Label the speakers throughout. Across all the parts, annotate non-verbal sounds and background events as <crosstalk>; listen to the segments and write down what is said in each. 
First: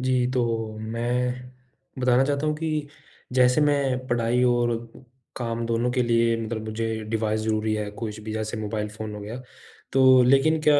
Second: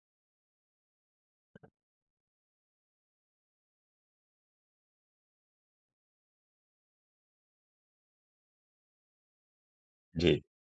Speaker 1: जी, तो मैं बताना चाहता हूँ कि जैसे मैं पढ़ाई और काम दोनों के लिए मतलब मुझे डिवाइस ज़रूरी है। कुछ भी जैसे मोबाइल फ़ोन हो गया। तो
Speaker 2: जी।
Speaker 1: लेकिन क्या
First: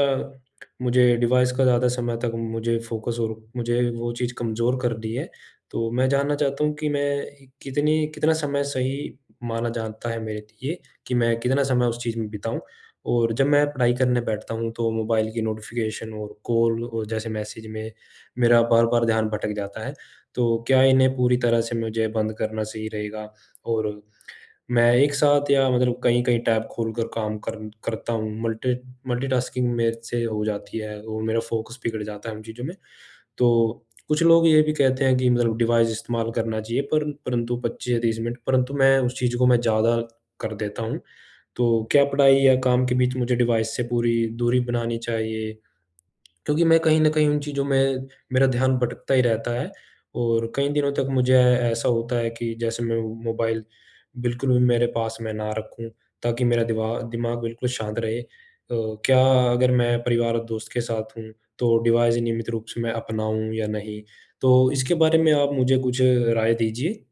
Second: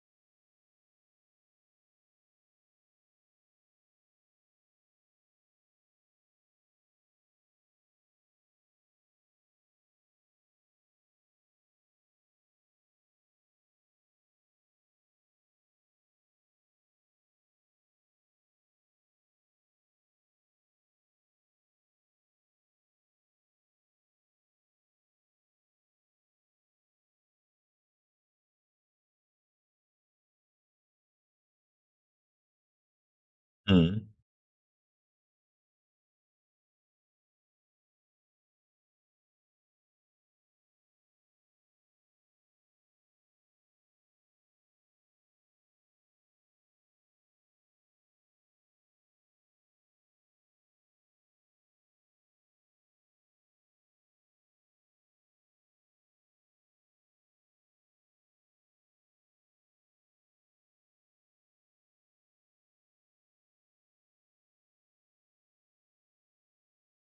Speaker 1: मुझे डिवाइस का ज़्यादा समय तक मुझे फ़ोकस और मुझे वो चीज़ कमज़ोर कर दी है। तो मैं जानना चाहता हूँ कि मैं कितनी कितना समय सही माना जाता है मेरे लिए कि मैं कितना समय उस चीज़ में बिताऊँ। और जब मैं पढ़ाई करने बैठता हूँ, तो मोबाइल की नोटिफ़िकेशन और कॉल और जैसे मैसेज में मेरा बार-बार ध्यान भटक जाता है। तो क्या इन्हें पूरी तरह से मुझे बंद करना सही रहेगा? और मैं एक साथ या मतलब कहीं-कहीं टैब खोलकर काम कर करता हूँ। मल्टी मल्टीटास्किंग मेरे से हो जाती है और मेरा फ़ोकस बिगड़ जाता है इन चीज़ों में। तो
Speaker 2: हुँ।
Speaker 1: कुछ लोग ये भी कहते हैं कि मतलब डिवाइस इस्तेमाल करना चाहिए पर परंतु 25 या 30 मिनट परंतु मैं उस चीज़ को मैं ज़्यादा कर देता हूँ। तो क्या पढ़ाई या काम के बीच मुझे डिवाइस से पूरी दूरी बनानी चाहिए? क्योंकि मैं कहीं न कहीं उन चीज़ों में मेरा ध्यान भटकता ही रहता है और कई दिनों तक मुझे ए ऐसा होता है कि जैसे मैं मोबाइल बिल्कुल भी मेरे पास में ना रखूँ, ताकि मेरा दिवा दिमाग बिल्कुल शांत रहे। अ, क्या अगर मैं परिवार और दोस्त के साथ हूँ, तो डिवाइस नियमित रूप से मैं अपनाऊँ या नहीं? तो इसके बारे में आप मुझे कुछ राय दीजिए?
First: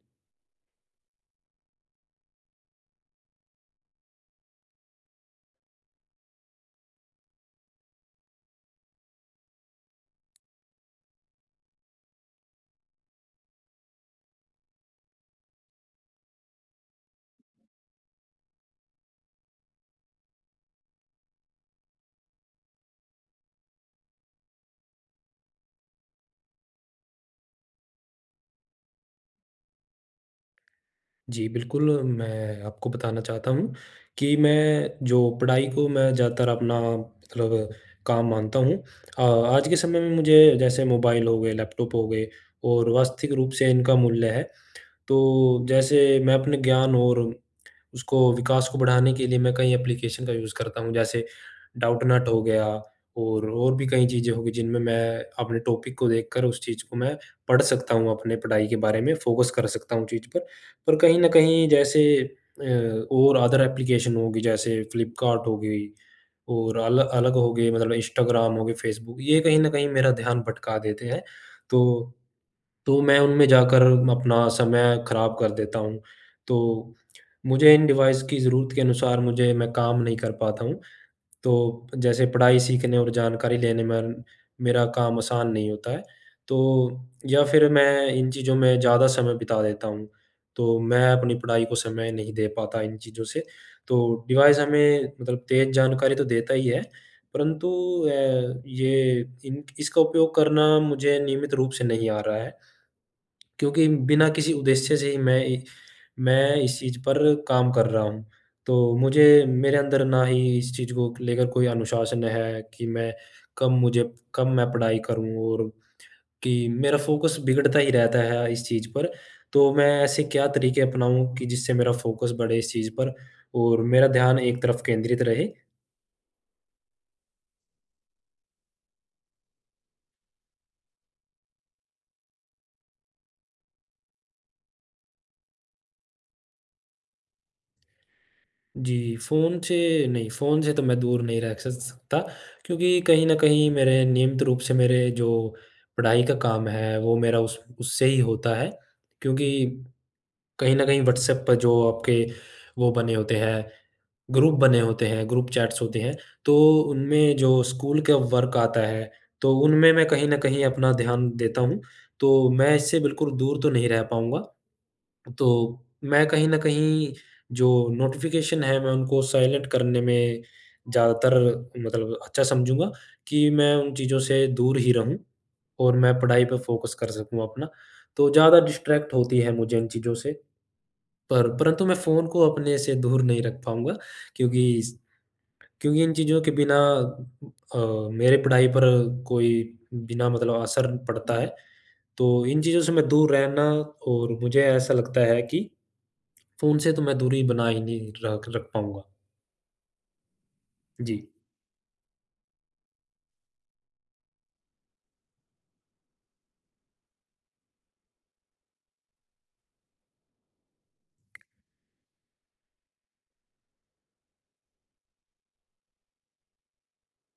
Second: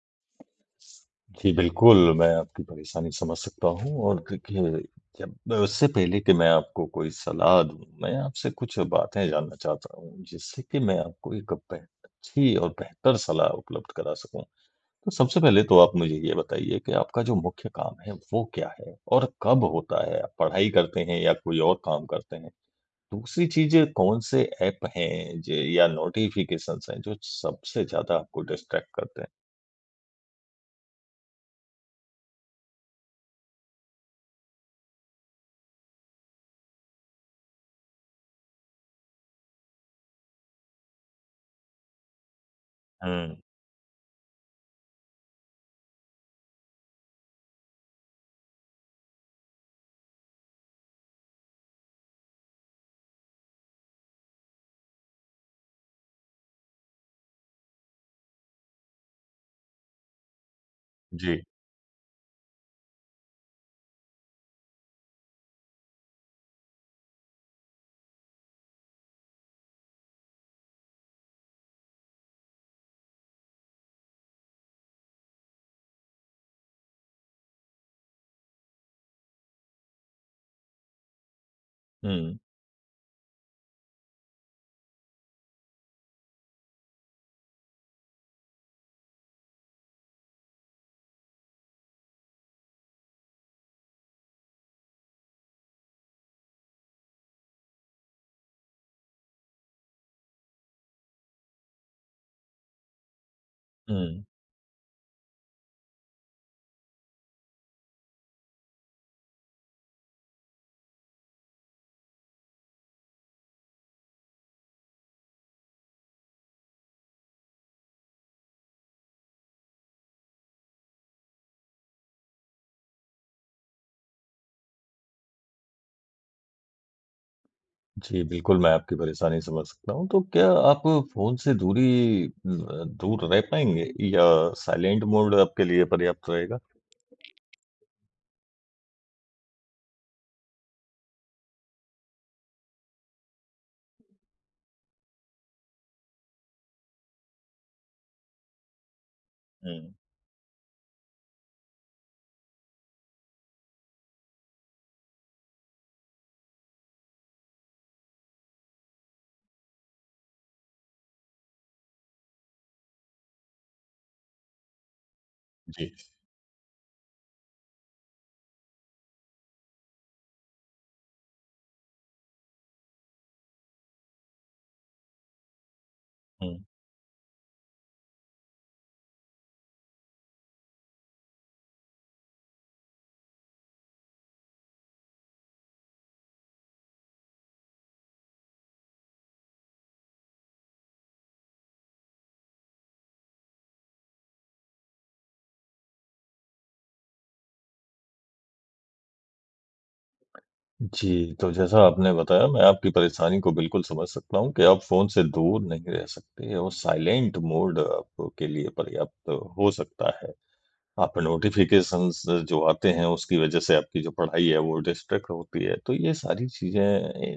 Speaker 2: जी बिल्कुल, मैं आपकी परेशानी समझ सकता हूँ और देखिए, जब उससे पहले कि मैं आपको कोई सलाह दूँ, मैं आपसे कुछ बातें जानना चाहता हूँ, जिससे कि मैं आपको एक बेह अच्छी और बेहतर सलाह उपलब्ध करा सकूँ। तो सबसे पहले तो आप मुझे ये बताइए कि आपका जो मुख्य काम है वो क्या है? और कब होता है? आप पढ़ाई करते हैं या कोई और काम करते हैं? दूसरी चीज़ है, कौन-से ऐप हैं ज या नोटिफिकेशन्स हैं, जो सबसे ज़्यादा आपको डिस्ट्रैक्ट करते हैं?
Speaker 1: जी बिल्कुल, मैं आपको बताना चाहता हूँ कि मैं जो पढ़ाई को मैं ज़्यादातर अपना मतलब, काम मानता हूँ। अ, आज के समय में मुझे जैसे मोबाइल हो गए, लैपटॉप हो गए, और वास्तविक
Speaker 2: हुँ।
Speaker 1: रूप से इनका मूल्य है, तो जैसे मैं अपने ज्ञान और उसको विकास को बढ़ाने के लिए, मैं कई एप्लिकेशन का यूज़ करता हूँ, जैसे डाउटनॉट हो गया और और भी कई चीज़ें हो गई, जिनमें मैं अपने टॉपिक को देखकर उस चीज़ को मैं पढ़ सकता हूँ, अपने पढ़ाई के बारे में फ़ोकस कर सकता हूँ चीज़ पर। पर कहीं न
Speaker 2: जी।
Speaker 1: कहीं जैसे अ और अदर एप्लिकेशन होगी, जैसे फ़्लिपकार्ट हो गई और अल अलग हो गए, मतलब इंस्टाग्राम हो गए, फ़ेसबुक, ये कहीं न कहीं मेरा ध्यान भटका देते हैं तो तो मैं उनमें जाकर अपना समय खराब कर देता हूँ। तो मुझे इन डिवाइस की ज़रूरत के अनुसार मुझे मैं काम नहीं कर पाता हूँ, तो जैसे
Speaker 2: हुँ।
Speaker 1: पढ़ाई, सीखने और जानकारी लेने मन मेरा काम आसान नहीं होता है तो या फिर मैं इन चीज़ों में ज़्यादा समय बिता देता हूँ, तो मैं अपनी पढ़ाई को समय नहीं दे पाता इन चीज़ों से। तो डिवाइस हमें मतलब तेज़ जानकारी तो देता ही है परंतु अ, ये इन इसका उपयोग करना मुझे नियमित रूप से नहीं आ रहा है। क्योंकि
Speaker 2: हुँ।
Speaker 1: बिना किसी उद्देश्य से ही मैं इ मैं इस चीज़ पर काम कर रहा हूँ, तो मुझे मेरे अंदर ना ही इस चीज़ को लेकर कोई अनुशासन है कि मैं कब मुझे कब मैं पढ़ाई करूँ और कि मेरा फ़ोकस बिगड़ता ही रहता है इस चीज़ पर। तो मैं ऐसे क्या तरीके अपनाऊँ कि जिससे मेरा फ़ोकस बढ़े इस चीज़ पर और मेरा ध्यान एक तरफ केंद्रित रहे?
Speaker 2: जी बिल्कुल, मैं आपकी परेशानी समझ सकता हूँ। तो क्या आप फ़ोन से दुरी उम अ, दूर रह पाएँगे या साइलेंट मोड आपके लिए पर्याप्त रहेगा?
Speaker 1: जी, फ़ोन से नहीं, फ़ोन से तो मैं दूर नहीं रह स स सकता क्योंकि कहीं न कहीं मेरे नियमित रूप से मेरे जो पढ़ाई का काम है, वो मेरा उस उससे ही होता है। क्योंकि
Speaker 2: हुँ।
Speaker 1: कहीं न कहीं व्हाट्सऐप पर जो आपके वो बने होते हैं, ग्रुप बने होते हैं, ग्रुप चैट्स होते हैं, तो उनमें जो स्कूल का वर्क आता है, तो उनमें मैं कहीं न कहीं अपना ध्यान देता हूँ। तो मैं इससे बिल्कुल दूर तो नहीं रह पाऊँगा। तो
Speaker 2: जी।
Speaker 1: मैं कहीं न कहीं जो नोटिफ़िकेशन है, मैं उनको साइलेंट करने में ज्यादातर मतलब अच्छा समझूँगा कि मैं उन चीज़ों से दूर ही रहूँ और मैं पढ़ाई पे
Speaker 2: हुँ।
Speaker 1: फ़ोकस कर सकूँ अपना। तो ज़्यादा डिस्ट्रैक्ट होती है मुझे इन चीज़ों से, पर परंतु मैं फ़ोन को अपने से दूर नहीं रख पाऊँगा क्योंकि इस क्योंकि इन चीज़ों के बिना अ, मेरे पढ़ाई पर कोई बिना मतलब असर पड़ता है। तो इन चीज़ों से मैं दूर रहना और मुझे ऐसा लगता है कि फ़ोन से तो मैं दूरी बना ही नहीं र रख पाऊँगा। जी।
Speaker 2: जी, तो जैसा आपने बताया मैं आपकी परेशानी को बिल्कुल समझ सकता हूँ कि आप फोन से दूर नहीं रह सकते और साइलेंट मोड आपके लिए पर्याप्त हो सकता है। आप नोटिफिकेशंस जो आते हैं उसकी वजह से आपकी जो पढ़ाई है वो डिस्ट्रैक्ट होती है, तो ये सारी चीज़ें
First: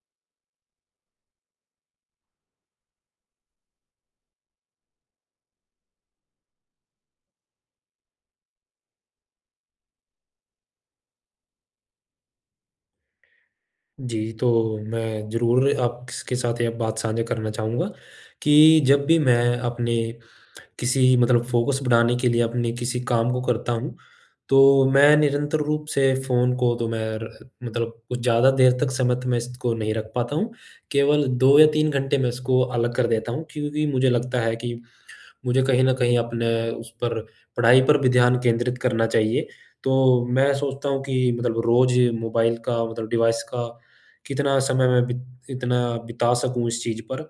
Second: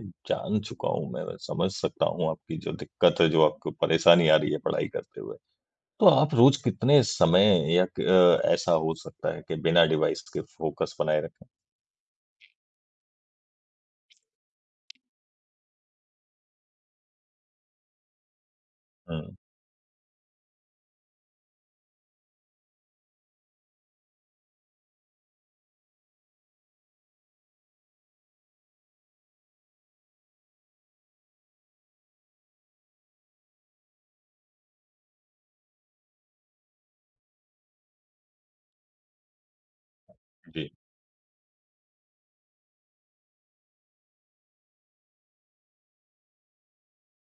Speaker 2: अ, जान चुका हूँ मैं, समझ सकता हूँ आपकी जो दिक्कत है, जो आपको परेशानी आ रही है पढ़ाई करते हुए। तो आप रोज कितने समय या क ऐसा हो सकता है कि बिना डिवाइस के फोकस बनाए रखें?
Speaker 1: जी, तो मैं ज़रूर आपके स साथ ये बात साझा करना चाहूँगा, कि जब भी
Speaker 2: हुँ।
Speaker 1: मैं अपने <clicks tongue> किसी मतलब फोकस बढ़ाने के लिए अपने किसी काम को करता हूँ, तो मैं निरंतर रूप से फोन को तो मैं र मतलब कुछ ज़्यादा देर तक सीमित मैं इसको नहीं रख पाता हूँ। केवल 2 या 3 घंटे मैं इसको अलग कर देता हूँ क्योंकि मुझे लगता है कि मुझे कहीं न कहीं अपने उस पर पढ़ाई पर भी ध्यान केंद्रित करना चाहिए। तो मैं
Speaker 2: जी।
Speaker 1: सोचता हूँ कि मतलब रोज मोबाईल का मतलब डिवाइस का कितना समय मैं बि इतना बिता सकूँ इस चीज़ पर।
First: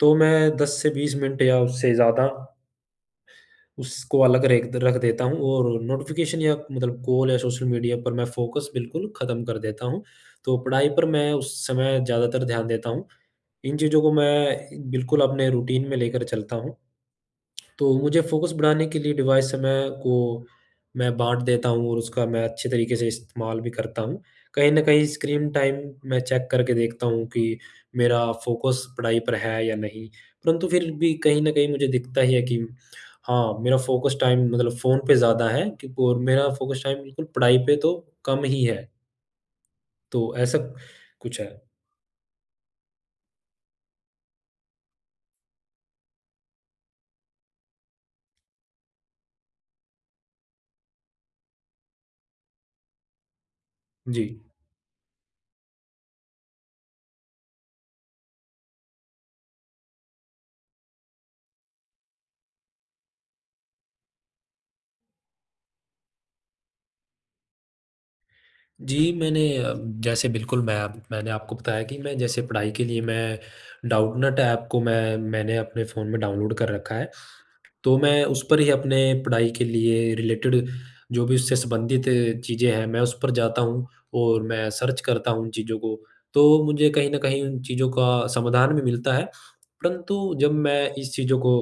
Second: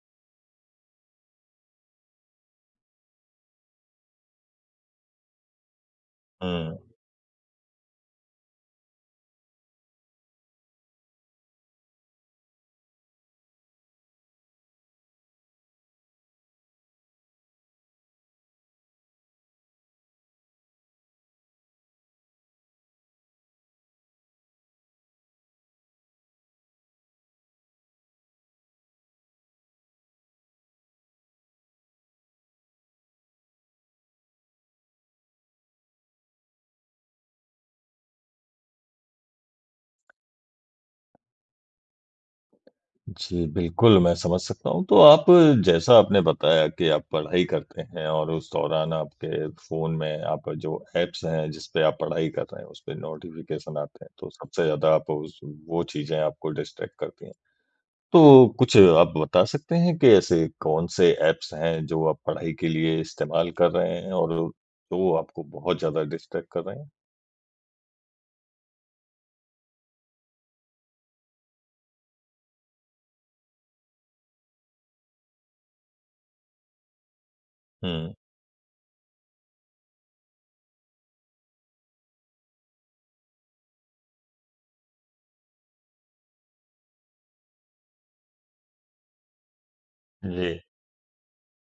Speaker 1: तो मैं 10 से 20 मिनट या उससे ज़्यादा उसको अलग रेख रख देता हूँ और नोटिफ़िकेशन या
Speaker 2: हुँ।
Speaker 1: मतलब कॉल या सोशल मीडिया पर मैं फोकस बिल्कुल खत्म कर देता हूँ, तो पढ़ाई पर मैं उस समय ज़्यादातर ध्यान देता हूँ। इन चीज़ों को मैं बिल्कुल अपने रूटीन में लेकर चलता हूँ। तो मुझे फोकस बढ़ाने के लिए डिवाइस समय को मैं बाँट देता हूँ और उसका मैं अच्छे तरीके से इस्तेमाल भी करता हूँ। कहीं न कहीं स्क्रीन टाइम मैं चेक करके देखता हूँ कि मेरा फोकस पढ़ाई पर है या नहीं। परंतु फिर भी कहीं न कहीं मुझे दिखता ही है कि हाँ, मेरा फोकस टाइम मतलब फोन पे ज़्यादा है क और मेरा फोकस टाइम बिल्कुल पढ़ाई पे तो कम ही है। तो ऐसा कुछ है।
Speaker 2: जी, बिल्कुल मैं समझ सकता हूँ। तो आप जैसा आपने बताया कि आप पढ़ाई करते हैं और उस दौरान आपके फ़ोन में आपका जो ऐप्स हैं, जिस पे आप पढ़ाई कर रहे हैं, उस पे नोटिफ़िकेशन आते हैं तो
Speaker 1: जी।
Speaker 2: सबसे ज़्यादा आप उस वो चीजें आपको डिस्ट्रैक्ट करती हैं। तो कुछ आप बता सकते हैं कि ऐसे कौन से ऐप्स हैं जो आप पढ़ाई के लिए इस्तेमाल कर रहे हैं और जो आपको बहुत ज़्यादा डिस्ट्रैक्ट कर रहे हैं?
Speaker 1: जी, मैंने अ, जैसे बिल्कुल मै अप मैंने आपको बताया कि मैं जैसे पढ़ाई के लिए मैं डाउटनट ऐप को मैं मैंने अपने फ़ोन में डाउनलोड कर रखा है। तो
Speaker 2: हुँ।
Speaker 1: मैं उस पर ही अपने पढ़ाई के लिए रिलेटेड जो भी उससे संबंधित चीज़ें हैं, मैं उस पर जाता हूँ और मैं सर्च करता हूँ उन चीज़ों को, तो मुझे कहीं न कहीं उन चीज़ों का समाधान भी मिलता है।
Speaker 2: हाँ
Speaker 1: परंतु जब
Speaker 2: जी।
Speaker 1: मैं इस चीज़ों को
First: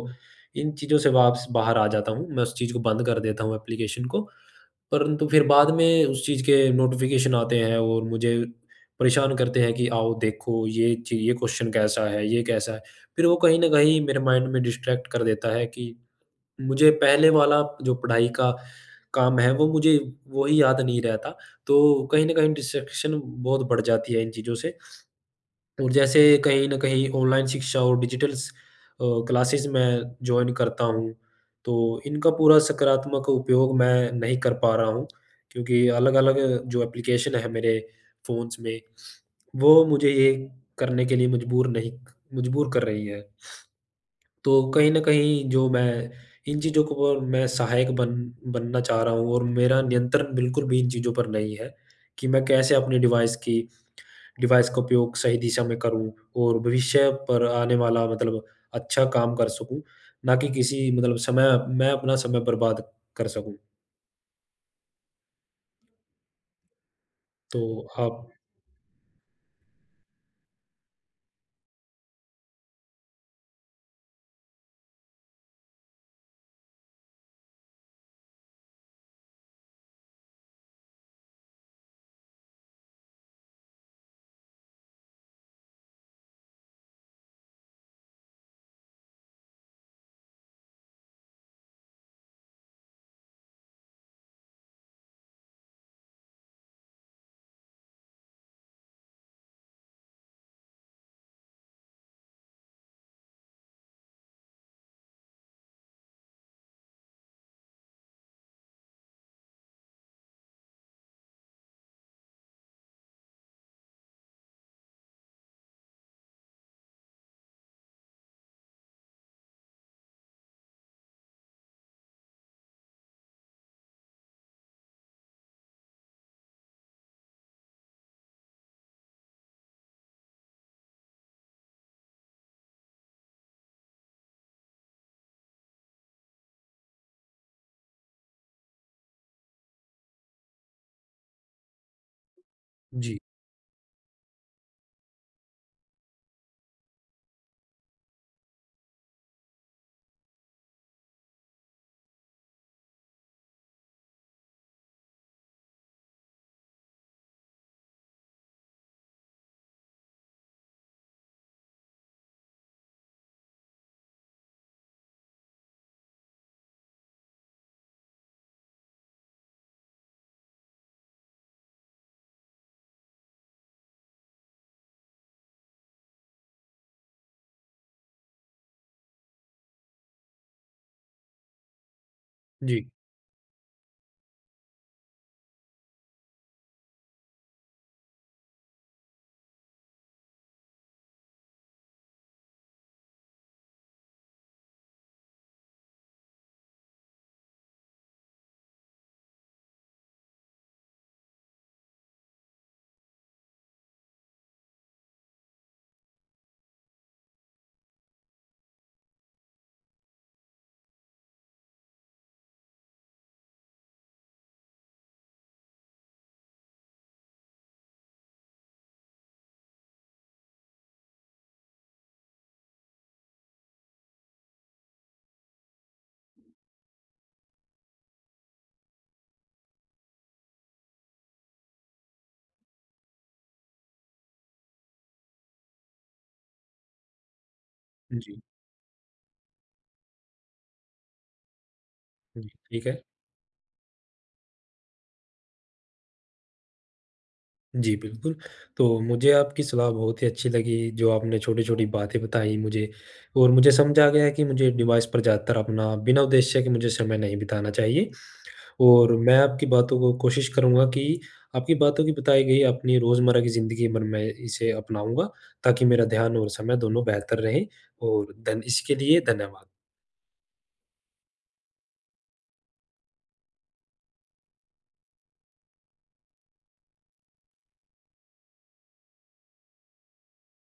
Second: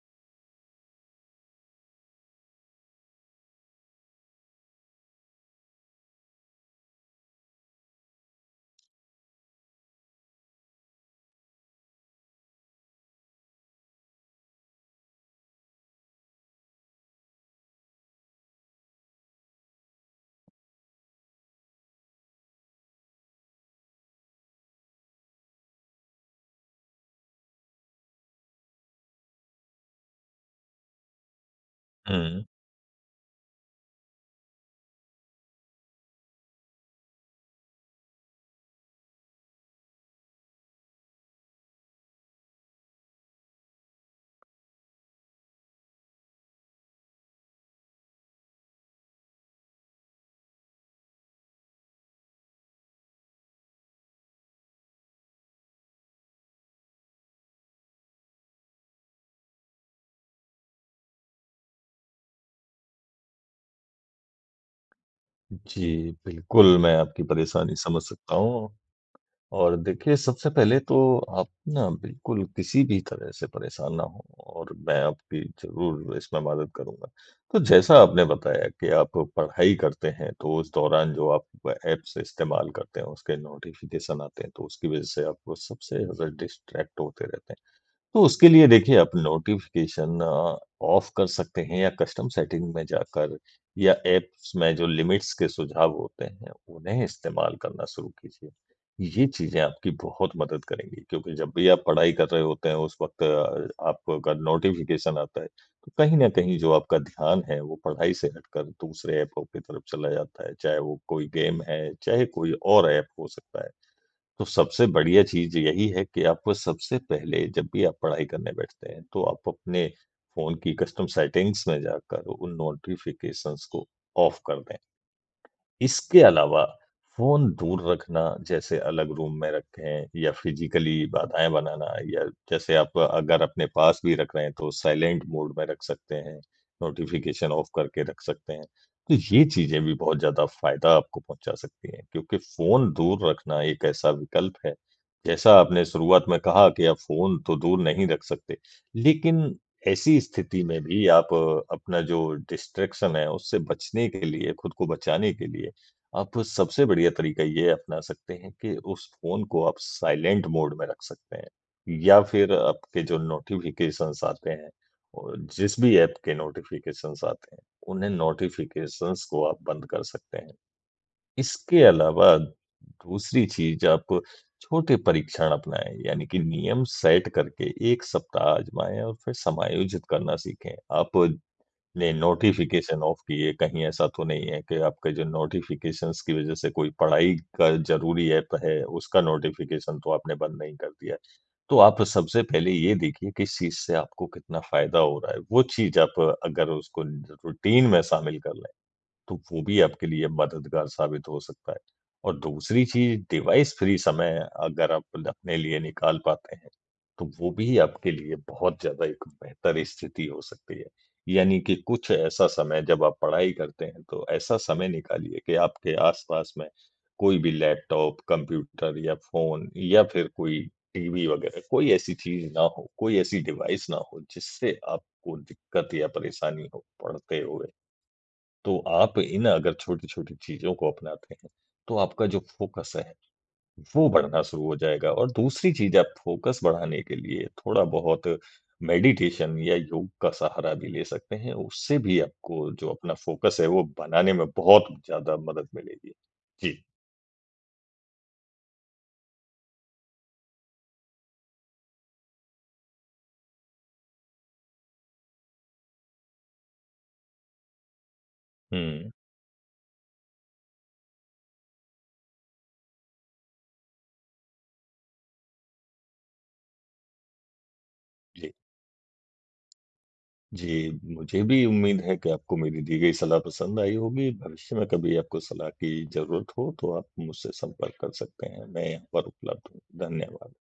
Speaker 1: इन चीज़ों से वापस बाहर आ जाता हूँ, मैं उस चीज़ को बंद कर देता हूँ ऐप्लीकेशन को। परंतु फिर बाद में उस चीज के नोटिफ़िकेशन आते हैं और मुझे परेशान करते हैं कि आओ देखो ये च ये क्वेश्चन कैसा है, ये कैसा है। फिर वो कहीं न कहीं मेरे माइंड में डिस्ट्रैक्ट कर देता है कि, मुझे पहले वाला जो पढ़ाई का काम है, वो मुझे वो ही याद नहीं रहता। तो कहीं न कहीं डिस्ट्रैक्शन बहुत बढ़ जाती है इन चीज़ों से और जैसे कहीं न कहीं ऑनलाइन शिक्षा और डिजिटल स अ, क्लासेस मैं जॉइन करता हूँ, तो इनका
Speaker 2: हुँ।
Speaker 1: पूरा सकारात्मक उपयोग मैं नहीं कर पा रहा हूँ, क्योंकि अलग-अलग जो ऐप्लीकेशन है मेरे फ़ोन्स में, वो मुझे ये करने के लिए मजबूर नहीं मजबूर कर रही है। तो कहीं न कहीं जो मैं इन चीज़ों को कर मैं सहायक बन बनना चाह रहा हूँ और मेरा नियंत्रण बिल्कुल भी इन चीज़ों पर नहीं है, कि मैं कैसे अपने डिवाइस की डिवाइस का उपयोग सही दिशा में करूँ और भविष्य पर आने वाला मतलब अच्छा काम कर सकूँ, ना कि किसी मतलब समय मैं अपना समय बर्बाद कर सकूँ।
Speaker 2: जी, बिल्कुल मैं आपकी परेशानी
Speaker 1: तो,
Speaker 2: समझ
Speaker 1: हाँ।
Speaker 2: सकता हूँ। और देखिए सबसे पहले तो आप ना बिल्कुल किसी भी तरह से परेशान ना हों और मैं आपकी ज़रूर इसमें मदद करूँगा। तो जैसा आपने बताया कि आप पढ़ाई करते हैं, तो उस दौरान जो आप ऐप्स इस्तेमाल करते हैं उसके नोटिफ़िकेशन आते हैं तो उसकी वजह से आप सबसे ज़्यादा डिस्ट्रैक्ट होते रहते हैं। तो उसके लिए देखिए आप नोटिफ़िकेशन ऑफ कर सकते हैं या कस्टम सेटिंग्स में जाकर या ऐप्स में जो लिमिट्स के सुझाव होते हैं, उन्हें इस्तेमाल करना शुरू कीजिए। ये चीजें आपकी बहुत मदद करेंगी क्योंकि जब भी आप पढ़ाई कर रहे होते हैं उस वक़्त आपको अगर नोटिफ़िकेशन आता है, तो कहीं न कहीं जो आपका ध्यान है वो पढ़ाई से हटकर दूसरे ऐप्पों की तरफ चला जाता है चाहे वो कोई गेम है, चाहे कोई और ऐप हो सकता है। तो सबसे बढ़िया चीज़ यही है कि आपको सबसे पहले जब भी आप पढ़ाई करने बैठते हैं तो आप अपने फ़ोन की कस्टम सेटिंग्स में जाकर उन नोटिफ़िकेशन्स को ऑफ कर दें। इसके अलावा, फ़ोन दूर रखना जैसे अलग रूम में रखें या फिजिकली बाधाएँ बनाना या जैसे आप अगर अपने पास भी रख रहे हैं तो साइलेंट मोड में रख सकते हैं, नोटिफ़िकेशन ऑफ करके रख सकते हैं। तो ये चीज़ें भी बहुत ज़्यादा फायदा आपको पहुँचा सकती हैं क्योंकि फ़ोन
Speaker 1: जी।
Speaker 2: दूर रखना एक ऐसा विकल्प है, जैसा आपने शुरुआत में कहा कि आप फ़ोन तो दूर नहीं रख सकते, लेकिन ऐसी स्थिति में भी आप अपना जो डिस्ट्रैक्शन है उससे बचने के लिए खुद को बचाने के लिए, आप सबसे बढ़िया तरीका यह अपना सकते हैं कि उस फ़ोन को आप साइलेंट मोड में रख सकते हैं। या फिर आपके जो नोटिफ़िकेशन्स आते हैं और जिस भी ऐप के नोटिफ़िकेशन्स आते हैं, उन्हें नोटिफ़िकेशन्स को आप बंद कर सकते हैं। इसके अलावा दूसरी चीज़ आप छोटे परीक्षण अपनाएँ यानी कि नियम सेट करके 1 सप्ताह आजमाएँ और फिर समायोजित करना सीखें, आप ने
Speaker 1: जी।
Speaker 2: नोटिफ़िकेशन ऑफ किए कहीं ऐसा तो नहीं है कि आपके जो नोटिफ़िकेशन्स की वजह से कोई पढ़ाई का ज़रूरी ऐप है, उसका नोटिफ़िकेशन तो आपने बंद नहीं कर दिया। तो आप सबसे पहले ये देखिए कि इस चीज़ से आपको कितना फायदा हो रहा है वो चीज आप अगर उसको रूटीन में शामिल कर लें, तो वो भी आपके लिए मददगार साबित हो सकता है। और दूसरी चीज़ डिवाइस फ्री समय अगर आप अपने लिए निकाल पाते हैं, तो वो भी आपके लिए बहुत ज़्यादा एक बेहतर स्थिति हो सकती है। यानी कि कुछ ऐसा समय जब आप पढ़ाई करते हैं तो ऐसा समय निकालिए कि आपके आसपास में, कोई भी लैपटॉप, कंप्यूटर या फ़ोन या फिर कोई टीवी वगैरह कोई ऐसी चीज़ ना हो, कोई ऐसी डिवाइस ना हो जिससे आपको दिक्कत या परेशानी हो पढ़ते हुए। तो आप इन अगर छोटी-छोटी चीज़ों को अपनाते हैं, तो आपका जो फ़ोकस है, वो बढ़ना शुरू हो जाएगा और दूसरी चीज आप फ़ोकस बढ़ाने के लिए थोड़ा बहुत
Speaker 1: जी।
Speaker 2: मेडिटेशन या योग का सहारा भी ले सकते हैं, उससे भी
Speaker 1: हुँ।
Speaker 2: आपको
Speaker 1: ठीक
Speaker 2: जो
Speaker 1: है।
Speaker 2: अपना फ़ोकस है वो बनाने में बहुत ज़्यादा मदद मिलेगी। जी।
Speaker 1: जी, बिल्कुल। तो मुझे आपकी सलाह बहुत ही अच्छी लगी, जो आपने छोटी-छोटी बातें बताई मुझे और मुझे समझ आ गया है कि मुझे डिवाइस पर ज़्यादातर अपना बिना उद्देश्य के मुझे समय नहीं बिताना चाहिए।
Speaker 2: हुँ।
Speaker 1: और मैं आपकी बातों को कोशिश करूँगा कि आपकी बातों की बताई गई अपनी रोजमर्रा की जिंदगी मन मैं इसे अपनाऊँगा, ताकि मेरा ध्यान और समय दोनों बेहतर रहे। और
Speaker 2: जी।
Speaker 1: धन इसके लिए धन्यवाद।
Speaker 2: जी, मुझे भी उम्मीद है कि आपको मेरी दी गई सलाह पसंद आई होगी। भविष्य में कभी आपको सलाह की ज़रूरत हो, तो आप मुझसे संपर्क कर सकते हैं मैं यहाँ पर उपलब्ध हूँ। धन्यवाद।